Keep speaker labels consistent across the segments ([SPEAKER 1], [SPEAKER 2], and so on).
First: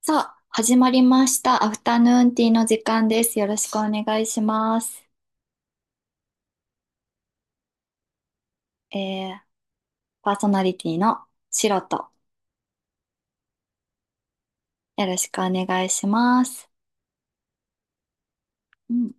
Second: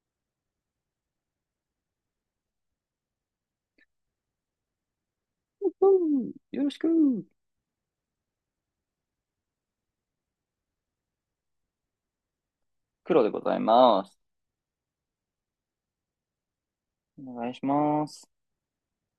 [SPEAKER 1] さあ、始まりました。アフタヌーンティーの時間です。よろしくお願いします。
[SPEAKER 2] うん、よろしく。
[SPEAKER 1] えー、パーソナリティのシロと、
[SPEAKER 2] 黒でございます。
[SPEAKER 1] よろしくお願いします。
[SPEAKER 2] お願いします。
[SPEAKER 1] うん、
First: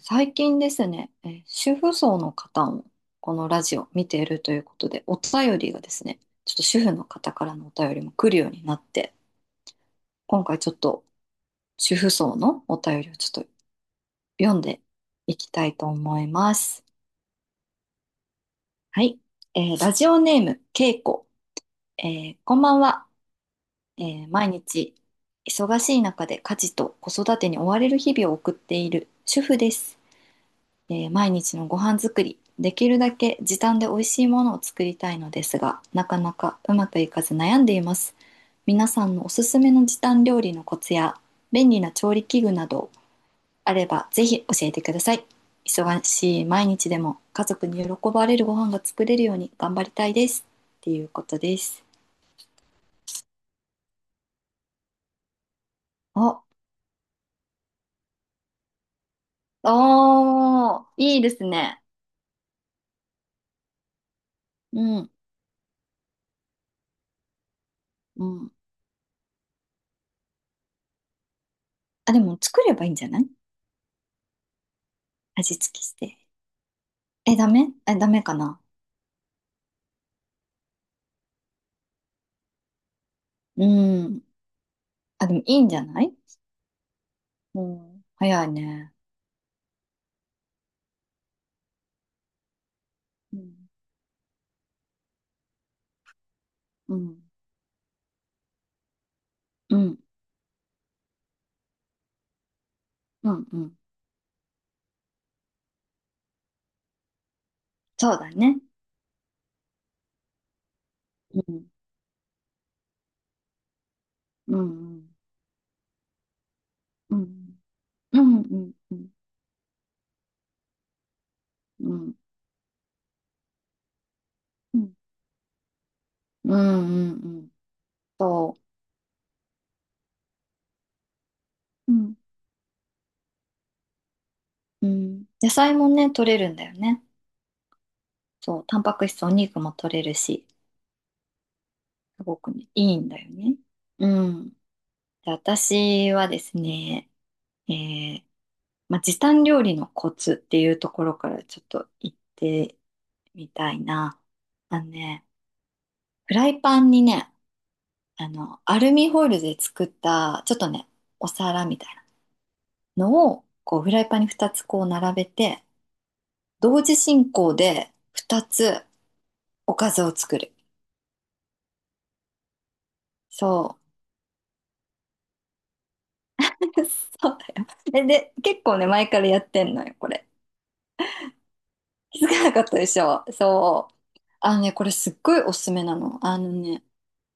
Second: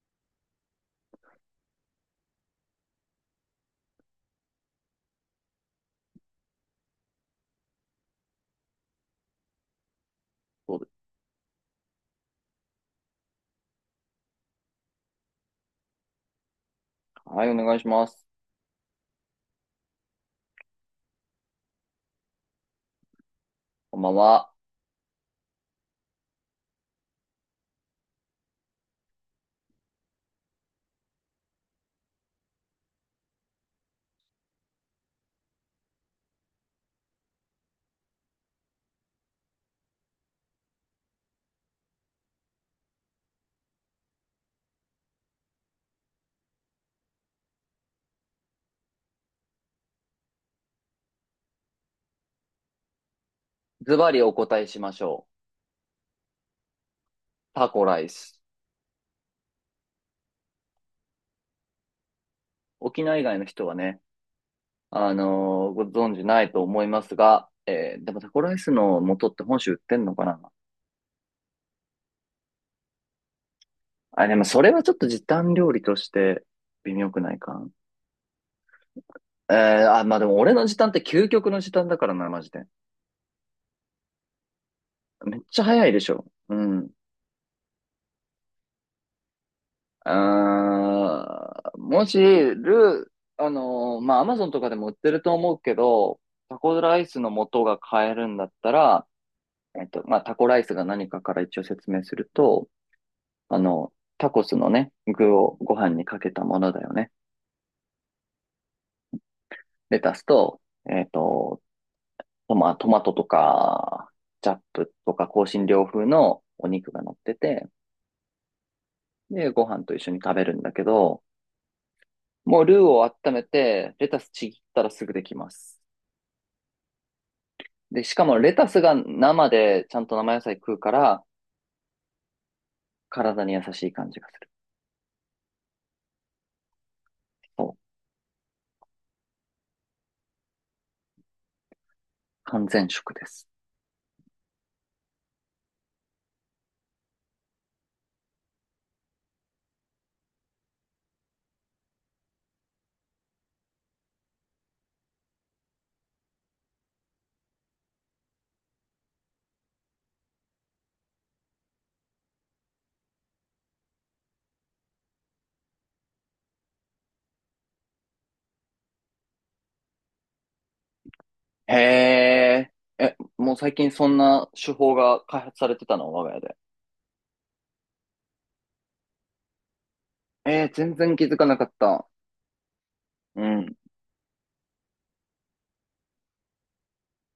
[SPEAKER 1] 最近ですね、主婦層の方もこのラジオ見ているということで、お便りがですね、ちょっと主婦の方からのお便りも来るようになって、今回ちょ
[SPEAKER 2] そ
[SPEAKER 1] っ
[SPEAKER 2] うです
[SPEAKER 1] と主婦層のお便りをちょっと読んでいきたいと思います。
[SPEAKER 2] か。はい、お願いします。
[SPEAKER 1] はい。ラジオネーム、けいこ。えこんばんは。
[SPEAKER 2] こんばん
[SPEAKER 1] 毎
[SPEAKER 2] は。
[SPEAKER 1] 日忙しい中で家事と子育てに追われる日々を送っている主婦です。毎日のご飯作り、できるだけ時短で美味しいものを作りたいのですが、なかなかうまくいかず悩んでいます。皆さんのおすすめの時短料理のコツや便利な調理器具などあればぜひ教えてください。忙しい毎日でも家族に喜ばれるご飯が作れるように頑張りたいです。っていうことです。
[SPEAKER 2] ズバリお答えしましょう。
[SPEAKER 1] お、
[SPEAKER 2] タコライス。
[SPEAKER 1] おー、いいですね。
[SPEAKER 2] 沖縄以外の人はね、
[SPEAKER 1] うん、
[SPEAKER 2] ご存知ないと思いますが、でも
[SPEAKER 1] う
[SPEAKER 2] タコ
[SPEAKER 1] ん。
[SPEAKER 2] ライスの素って本州売ってんのかな。
[SPEAKER 1] あ、でも作ればいいんじゃない？
[SPEAKER 2] あ、でもそれはちょっと時短
[SPEAKER 1] 味
[SPEAKER 2] 料
[SPEAKER 1] 付
[SPEAKER 2] 理
[SPEAKER 1] けし
[SPEAKER 2] とし
[SPEAKER 1] て。
[SPEAKER 2] て微妙くな
[SPEAKER 1] え、
[SPEAKER 2] い
[SPEAKER 1] ダ
[SPEAKER 2] か。
[SPEAKER 1] メえ、ダメかな？
[SPEAKER 2] まあでも俺の時短って究極の時短だからな、マジで。
[SPEAKER 1] うん。あ、で
[SPEAKER 2] めっ
[SPEAKER 1] もい
[SPEAKER 2] ち
[SPEAKER 1] い
[SPEAKER 2] ゃ
[SPEAKER 1] んじゃ
[SPEAKER 2] 早いで
[SPEAKER 1] な
[SPEAKER 2] し
[SPEAKER 1] い？
[SPEAKER 2] ょ。うん。
[SPEAKER 1] うん。早いね。
[SPEAKER 2] うーん、もし、ル
[SPEAKER 1] う
[SPEAKER 2] ー、あ
[SPEAKER 1] ん、
[SPEAKER 2] のーまあ、アマゾンとかでも売ってると思うけど、タコ
[SPEAKER 1] う
[SPEAKER 2] ライ
[SPEAKER 1] ん、
[SPEAKER 2] スの素が買えるんだったら、
[SPEAKER 1] うん、
[SPEAKER 2] まあ、タコライスが何かから一応説明すると、
[SPEAKER 1] うん、う
[SPEAKER 2] あ
[SPEAKER 1] ん。
[SPEAKER 2] の、タコスのね、具をご飯にかけたものだよね。
[SPEAKER 1] そうだね。
[SPEAKER 2] レタスと、えっ
[SPEAKER 1] う
[SPEAKER 2] と、
[SPEAKER 1] ん、
[SPEAKER 2] トマトとか、チャ
[SPEAKER 1] う
[SPEAKER 2] ップ
[SPEAKER 1] ん、
[SPEAKER 2] とか、香辛料風のお肉が乗っ
[SPEAKER 1] う
[SPEAKER 2] て
[SPEAKER 1] ん、
[SPEAKER 2] て、
[SPEAKER 1] うん、うん、うん、うん、
[SPEAKER 2] で、ご飯と一緒に食べるんだけど、
[SPEAKER 1] うん、
[SPEAKER 2] もうルーを温めて、レタスちぎっ
[SPEAKER 1] う
[SPEAKER 2] たら
[SPEAKER 1] ん、
[SPEAKER 2] すぐできます。
[SPEAKER 1] うん、うん
[SPEAKER 2] で、しかもレ
[SPEAKER 1] そ
[SPEAKER 2] タスが生でちゃんと生野菜食うから、
[SPEAKER 1] う。うん、
[SPEAKER 2] 体に優しい感じがする。
[SPEAKER 1] うんうんうんうんうんうんうんうんうんそううんうん野菜もね、取れるんだよね。
[SPEAKER 2] そう。
[SPEAKER 1] そう、タンパク質、お肉も取れるし、すごく
[SPEAKER 2] 完
[SPEAKER 1] ね、
[SPEAKER 2] 全
[SPEAKER 1] いいん
[SPEAKER 2] 食
[SPEAKER 1] だ
[SPEAKER 2] で
[SPEAKER 1] よ
[SPEAKER 2] す。
[SPEAKER 1] ね。うん。で私はですね、えーまあ、時短料理のコツっていうところからちょっと言ってみたいな。あのね、フライパンにね、あの、アルミホイルで作った、ちょっとね、お皿みたいなのを、こう、フライパンに2つこう並べて、同時進行で2つおかずを作る。
[SPEAKER 2] へえ。え、もう最
[SPEAKER 1] そ
[SPEAKER 2] 近そんな手法が開発されてたの、我が家
[SPEAKER 1] う。
[SPEAKER 2] で。
[SPEAKER 1] そうだよ。で、結構ね、前からやってんのよ、これ。
[SPEAKER 2] えー、全然気づかなかった。
[SPEAKER 1] 気づかなかったでしょ。
[SPEAKER 2] うん。
[SPEAKER 1] そう。あのね、これすっごいおすすめなの。あのね、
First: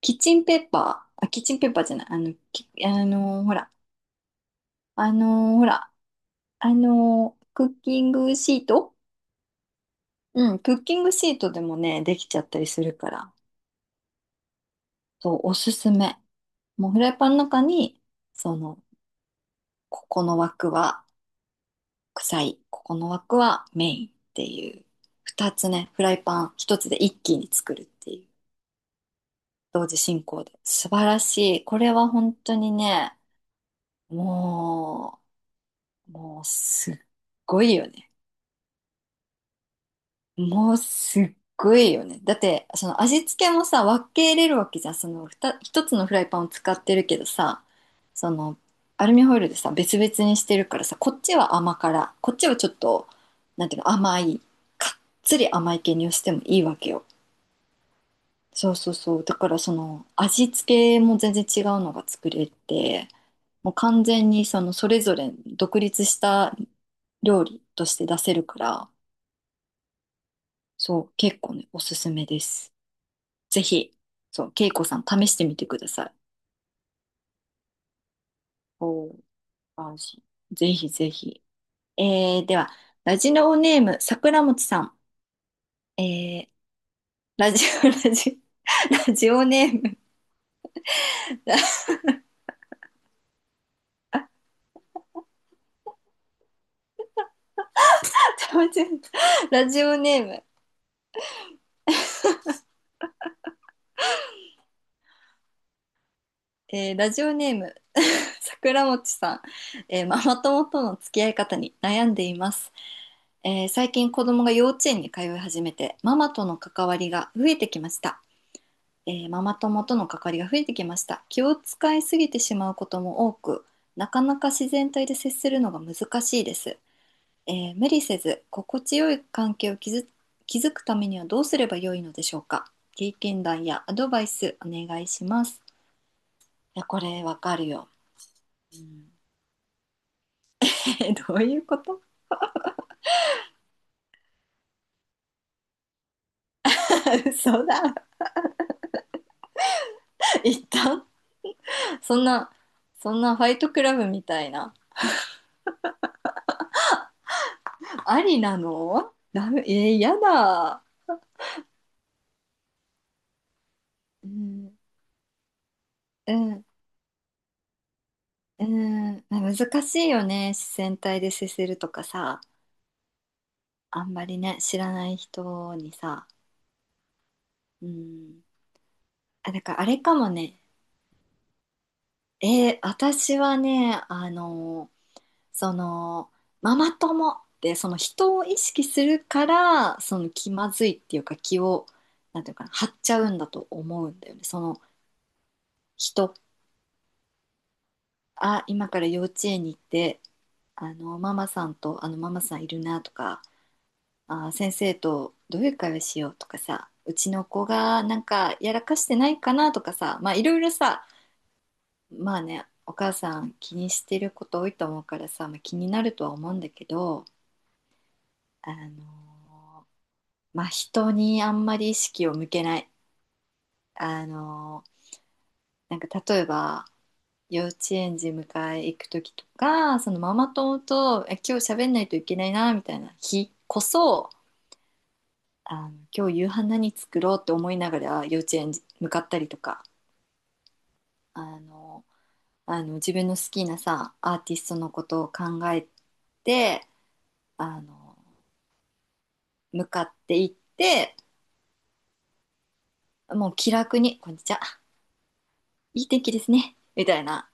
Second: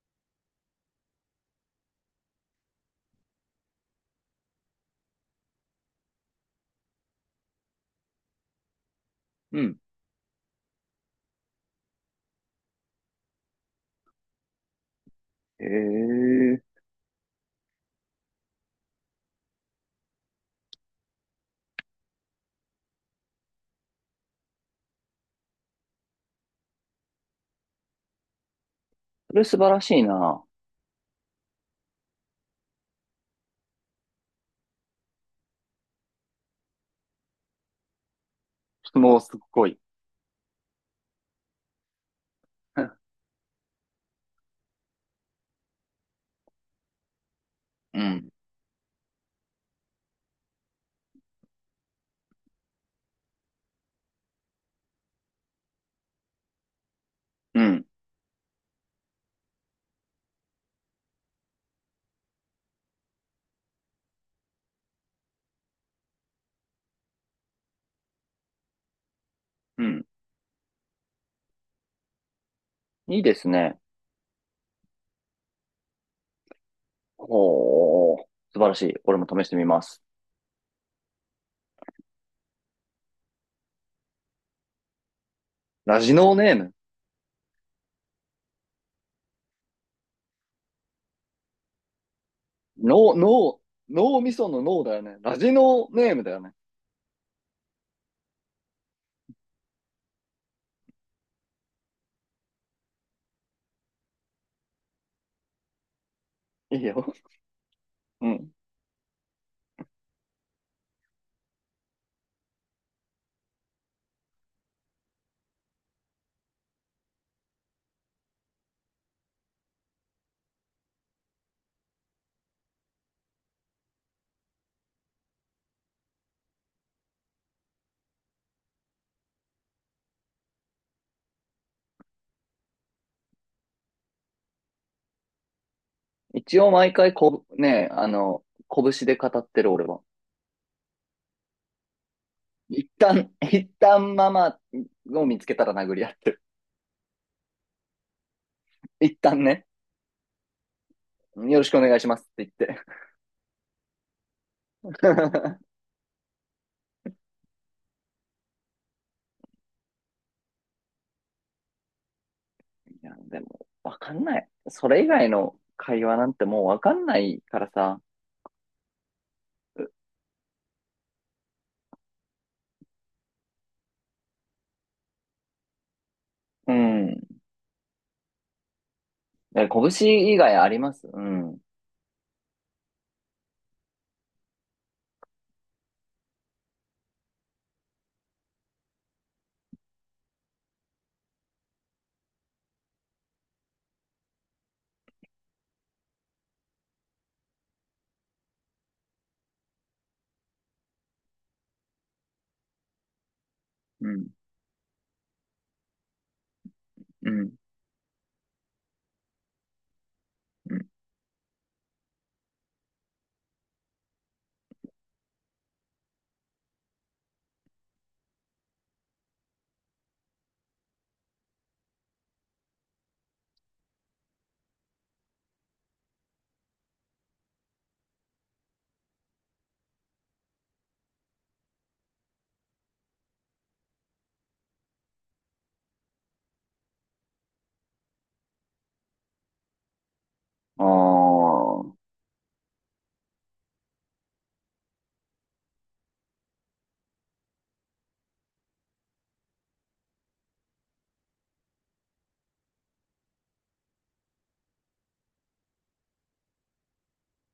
[SPEAKER 1] キッチンペーパー、あ、キッチンペーパーじゃない、あの、きあのーほら、あのほら、クッキングシート。
[SPEAKER 2] うん。
[SPEAKER 1] うん、クッキングシートでもね、できちゃったりするから、そう、お
[SPEAKER 2] へ
[SPEAKER 1] すすめ。
[SPEAKER 2] え。
[SPEAKER 1] もうフライパンの中に、その、ここの枠は臭い、ここの枠はメインっていう、二つね、フライパン一つで一気に作るっていう、
[SPEAKER 2] それ素晴ら
[SPEAKER 1] 同
[SPEAKER 2] し
[SPEAKER 1] 時
[SPEAKER 2] い
[SPEAKER 1] 進
[SPEAKER 2] な。
[SPEAKER 1] 行で。素晴らしい。これは本当にね、ももうすっごいよね。
[SPEAKER 2] 質問すっごい。
[SPEAKER 1] もうすっごいよね。だって、その 味付けもさ、分けれるわけじゃん。そのふた一つのフライパンを使ってるけどさ、
[SPEAKER 2] うん。
[SPEAKER 1] その、アルミホイルでさ、別々にしてるからさ、こっちは甘辛、こっちはちょっと、なんていうの、甘い、かっつり甘い系にしてもいいわけよ。
[SPEAKER 2] うん。
[SPEAKER 1] そうそうそう。だからその、味付けも全然違うのが作れて、もう完全にその、それぞれ独立した料理として出せるから、
[SPEAKER 2] うん。
[SPEAKER 1] そう、結構ね、おすすめです。
[SPEAKER 2] いいです
[SPEAKER 1] ぜ
[SPEAKER 2] ね。
[SPEAKER 1] ひ、そう、恵子さん試してみてください。
[SPEAKER 2] ほう、素晴らしい。
[SPEAKER 1] お
[SPEAKER 2] 俺
[SPEAKER 1] ー、
[SPEAKER 2] も試してみま
[SPEAKER 1] 安
[SPEAKER 2] す。
[SPEAKER 1] 心。ぜひぜひ。では、ラジオネーム、桜餅さん。
[SPEAKER 2] ラ
[SPEAKER 1] え
[SPEAKER 2] ジノー
[SPEAKER 1] ー、
[SPEAKER 2] ネーム。
[SPEAKER 1] ラジオ、ラジオネーム。
[SPEAKER 2] ノー、ノー、脳みその脳だよね。ラジノーネームだよね。
[SPEAKER 1] 間違えた。
[SPEAKER 2] いい
[SPEAKER 1] ラ
[SPEAKER 2] よ。
[SPEAKER 1] ジオネーム、
[SPEAKER 2] う ん。
[SPEAKER 1] 桜餅さん、ママ友との付き合い方に悩んでいます。最近子供が幼稚園に通い始めて、ママとの関わりが増えてきました。ママ友との関わりが増えてきました。気を使いすぎてしまうことも多く、なかなか自然体で接するのが難しいです。無理せず心地よい関係を築くためにはどうすればよいのでしょうか？経験談やアドバイスお願いします。
[SPEAKER 2] 一応
[SPEAKER 1] いや
[SPEAKER 2] 毎
[SPEAKER 1] こ
[SPEAKER 2] 回
[SPEAKER 1] れわ
[SPEAKER 2] こぶ、
[SPEAKER 1] かる
[SPEAKER 2] ね、
[SPEAKER 1] よ、
[SPEAKER 2] あの、
[SPEAKER 1] う
[SPEAKER 2] 拳
[SPEAKER 1] ん。
[SPEAKER 2] で語ってる俺は。
[SPEAKER 1] どういうこと？
[SPEAKER 2] 一旦ママを見つけたら殴り合ってる。
[SPEAKER 1] 嘘だ。
[SPEAKER 2] 一旦ね、
[SPEAKER 1] 一旦、
[SPEAKER 2] よろしくお願いし
[SPEAKER 1] そ
[SPEAKER 2] ます
[SPEAKER 1] ん
[SPEAKER 2] って言っ
[SPEAKER 1] な
[SPEAKER 2] て。
[SPEAKER 1] そんなファイトクラブみたいな、 ありなの？ダメ、やだ。
[SPEAKER 2] いや、でも、わかん
[SPEAKER 1] う
[SPEAKER 2] ない。
[SPEAKER 1] ん、
[SPEAKER 2] それ以外の会話な
[SPEAKER 1] う
[SPEAKER 2] んても
[SPEAKER 1] ん。
[SPEAKER 2] うわかんないからさ。
[SPEAKER 1] うーん、難しいよね。自然体で接するとかさ、あんまりね、知らない人にさ。
[SPEAKER 2] うん。
[SPEAKER 1] うん。あ、だ
[SPEAKER 2] え、
[SPEAKER 1] からあれか
[SPEAKER 2] 拳
[SPEAKER 1] も
[SPEAKER 2] 以外
[SPEAKER 1] ね。
[SPEAKER 2] あります？うん。
[SPEAKER 1] 私はね、あの、その、ママ友ってその人を意識するから、その気まずいっていうか気を、なんていうかな、張っちゃうんだと思うんだよね。その人、あ、今から幼稚園に行って、あの、ママさんと、あの、ママさんいるなとか、
[SPEAKER 2] うん。
[SPEAKER 1] あー先生とどういう会話しようとかさ、うち
[SPEAKER 2] う
[SPEAKER 1] の
[SPEAKER 2] ん。
[SPEAKER 1] 子がなんかやらかしてないかなとかさ、まあいろいろ
[SPEAKER 2] うん。
[SPEAKER 1] さ、まあね、お母さん気にしてること多いと思うからさ、まあ、気になるとは思うんだけど、あのーまあ人にあんまり意識を向けない。あのーなんか例えば、幼稚園児迎え行く時とか、そのママ友と、今日喋んないといけないな、みたいな日こそ、今日夕飯何作ろうって思いながら幼稚園向かったりとか、
[SPEAKER 2] あ
[SPEAKER 1] あ
[SPEAKER 2] あ。
[SPEAKER 1] の自分の好きなさアーティストのことを考えて、あの向かっていって、もう気楽に「こんにちは、いい天気ですね」みたいな、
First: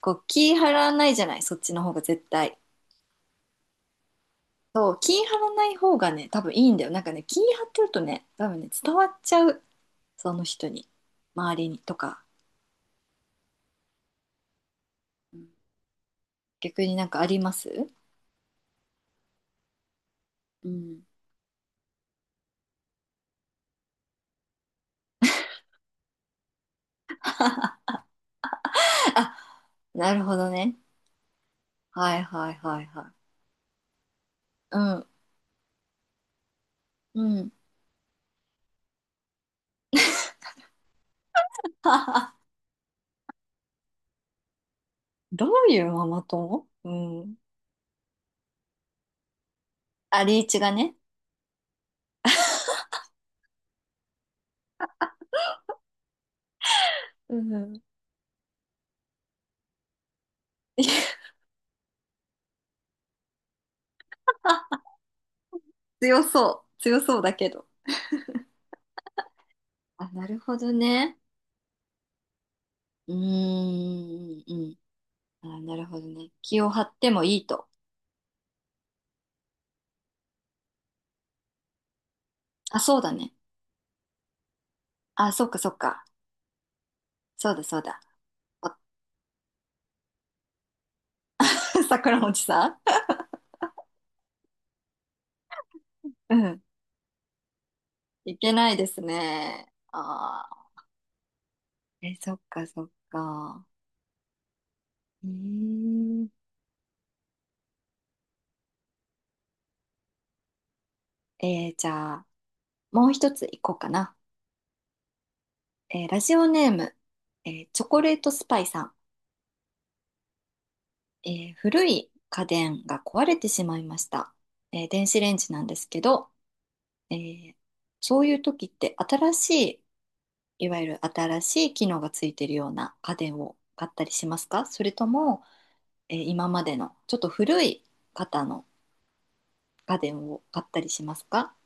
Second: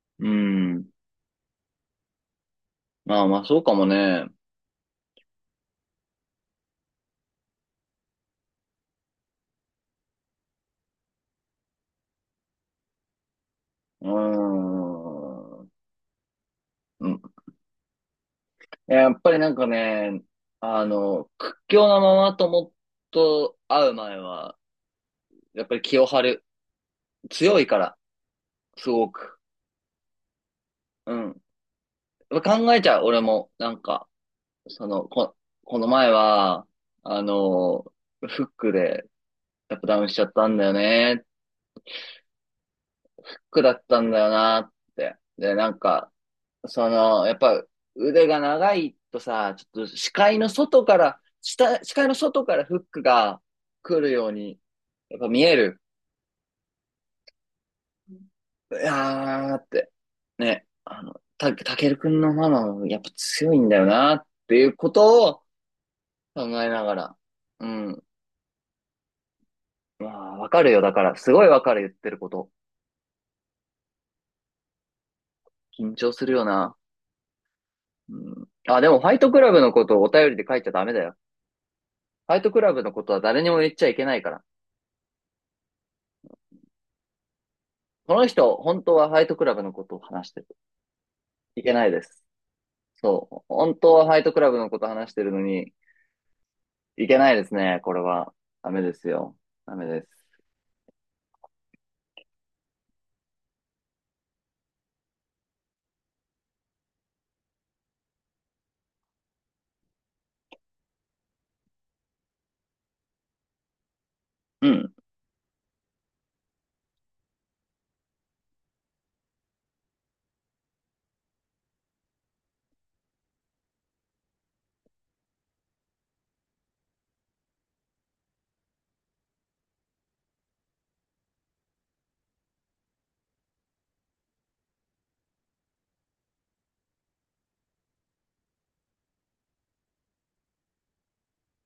[SPEAKER 1] こう
[SPEAKER 2] う
[SPEAKER 1] 気張
[SPEAKER 2] ん。
[SPEAKER 1] らないじゃない？そっちの方が絶対。
[SPEAKER 2] まあまあ、そうかもね。
[SPEAKER 1] そう、気張らない方がね多分いいんだよ。なんかね、気張ってるとね多分ね伝わっちゃう、その人に、周りにとか。
[SPEAKER 2] うー
[SPEAKER 1] うん。
[SPEAKER 2] ん。
[SPEAKER 1] 逆になんかあります？
[SPEAKER 2] やっぱりなんかね、
[SPEAKER 1] う
[SPEAKER 2] あ
[SPEAKER 1] ん、
[SPEAKER 2] の、屈強なママ友と会う前は、やっぱり気を張る。強いから、すご
[SPEAKER 1] あ、
[SPEAKER 2] く。
[SPEAKER 1] なるほどね。
[SPEAKER 2] うん。
[SPEAKER 1] はい
[SPEAKER 2] やっ
[SPEAKER 1] はい
[SPEAKER 2] ぱ考
[SPEAKER 1] は
[SPEAKER 2] え
[SPEAKER 1] い
[SPEAKER 2] ちゃう、
[SPEAKER 1] はい。
[SPEAKER 2] 俺も。
[SPEAKER 1] う
[SPEAKER 2] その、
[SPEAKER 1] ん。
[SPEAKER 2] こ、この前は、
[SPEAKER 1] う
[SPEAKER 2] あ
[SPEAKER 1] ん。
[SPEAKER 2] の、フックで、やっぱダウンしちゃったんだよね。フックだったんだよなって。
[SPEAKER 1] どう
[SPEAKER 2] で、なん
[SPEAKER 1] いうマ
[SPEAKER 2] か、
[SPEAKER 1] マ友？
[SPEAKER 2] そ
[SPEAKER 1] う
[SPEAKER 2] の、や
[SPEAKER 1] ん。
[SPEAKER 2] っぱ腕が長いとさ、ちょっと視
[SPEAKER 1] あ、
[SPEAKER 2] 界
[SPEAKER 1] リー
[SPEAKER 2] の
[SPEAKER 1] チが
[SPEAKER 2] 外
[SPEAKER 1] ね。
[SPEAKER 2] から、下視界の外からフックが来るように、やっぱ見える。
[SPEAKER 1] うん。
[SPEAKER 2] いやーって、ね、あの、た、たけるくんのママもやっぱ強いんだよなっていう ことを
[SPEAKER 1] 強
[SPEAKER 2] 考
[SPEAKER 1] そ
[SPEAKER 2] え
[SPEAKER 1] う。
[SPEAKER 2] なが
[SPEAKER 1] 強
[SPEAKER 2] ら、
[SPEAKER 1] そうだけ
[SPEAKER 2] う
[SPEAKER 1] ど。
[SPEAKER 2] ん。ま
[SPEAKER 1] あ、な
[SPEAKER 2] あ、
[SPEAKER 1] る
[SPEAKER 2] わ
[SPEAKER 1] ほ
[SPEAKER 2] かる
[SPEAKER 1] ど
[SPEAKER 2] よ。だから、
[SPEAKER 1] ね。
[SPEAKER 2] すごいわかる、言ってること。
[SPEAKER 1] うーん、うん。あ、なる
[SPEAKER 2] 緊
[SPEAKER 1] ほど
[SPEAKER 2] 張す
[SPEAKER 1] ね。
[SPEAKER 2] るよ
[SPEAKER 1] 気を
[SPEAKER 2] な。
[SPEAKER 1] 張ってもいいと。
[SPEAKER 2] うん。あ、でも、ファイトクラブのことをお便りで書いちゃダメだよ。ファイトクラ
[SPEAKER 1] あ、
[SPEAKER 2] ブの
[SPEAKER 1] そ
[SPEAKER 2] こ
[SPEAKER 1] う
[SPEAKER 2] と
[SPEAKER 1] だ
[SPEAKER 2] は
[SPEAKER 1] ね。
[SPEAKER 2] 誰にも言っちゃいけないから。
[SPEAKER 1] あ、そっかそっか。そうだそうだ。
[SPEAKER 2] この人、
[SPEAKER 1] あ
[SPEAKER 2] 本当はファイトクラブのことを話してる。いけな いで
[SPEAKER 1] 桜
[SPEAKER 2] す。
[SPEAKER 1] 餅さん。
[SPEAKER 2] そう。本当はファイトクラブのことを話してるのに、
[SPEAKER 1] うん。
[SPEAKER 2] いけないですね、これは。
[SPEAKER 1] いけな
[SPEAKER 2] ダ
[SPEAKER 1] い
[SPEAKER 2] メ
[SPEAKER 1] で
[SPEAKER 2] で
[SPEAKER 1] す
[SPEAKER 2] すよ。
[SPEAKER 1] ね。
[SPEAKER 2] ダメです。
[SPEAKER 1] ああ。え、そっかそっか。うーん、じゃあ。もう一ついこうかな。
[SPEAKER 2] うん。
[SPEAKER 1] ラジオネーム、チョコレートスパイさん。古い家電が壊れてしまいました。電子レンジなんですけど、えーそういう時って新しい、いわゆる新しい機能がついてるような家電を買ったりしますか？それとも、今までのちょっと古い方の家電を買ったりしますか？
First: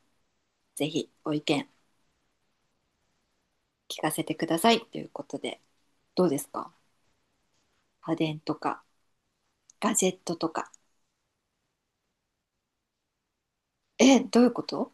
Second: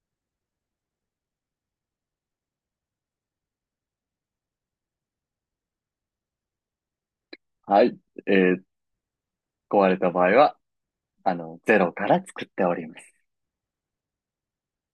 [SPEAKER 1] ぜひご意見聞かせてくださいということで、どうですか？
[SPEAKER 2] はい。
[SPEAKER 1] 家
[SPEAKER 2] え
[SPEAKER 1] 電と
[SPEAKER 2] ー、
[SPEAKER 1] か
[SPEAKER 2] 壊
[SPEAKER 1] ガ
[SPEAKER 2] れ
[SPEAKER 1] ジ
[SPEAKER 2] た
[SPEAKER 1] ェッ
[SPEAKER 2] 場合
[SPEAKER 1] トと
[SPEAKER 2] は、
[SPEAKER 1] か。
[SPEAKER 2] あの、ゼロから作っております。
[SPEAKER 1] え、どういうこと？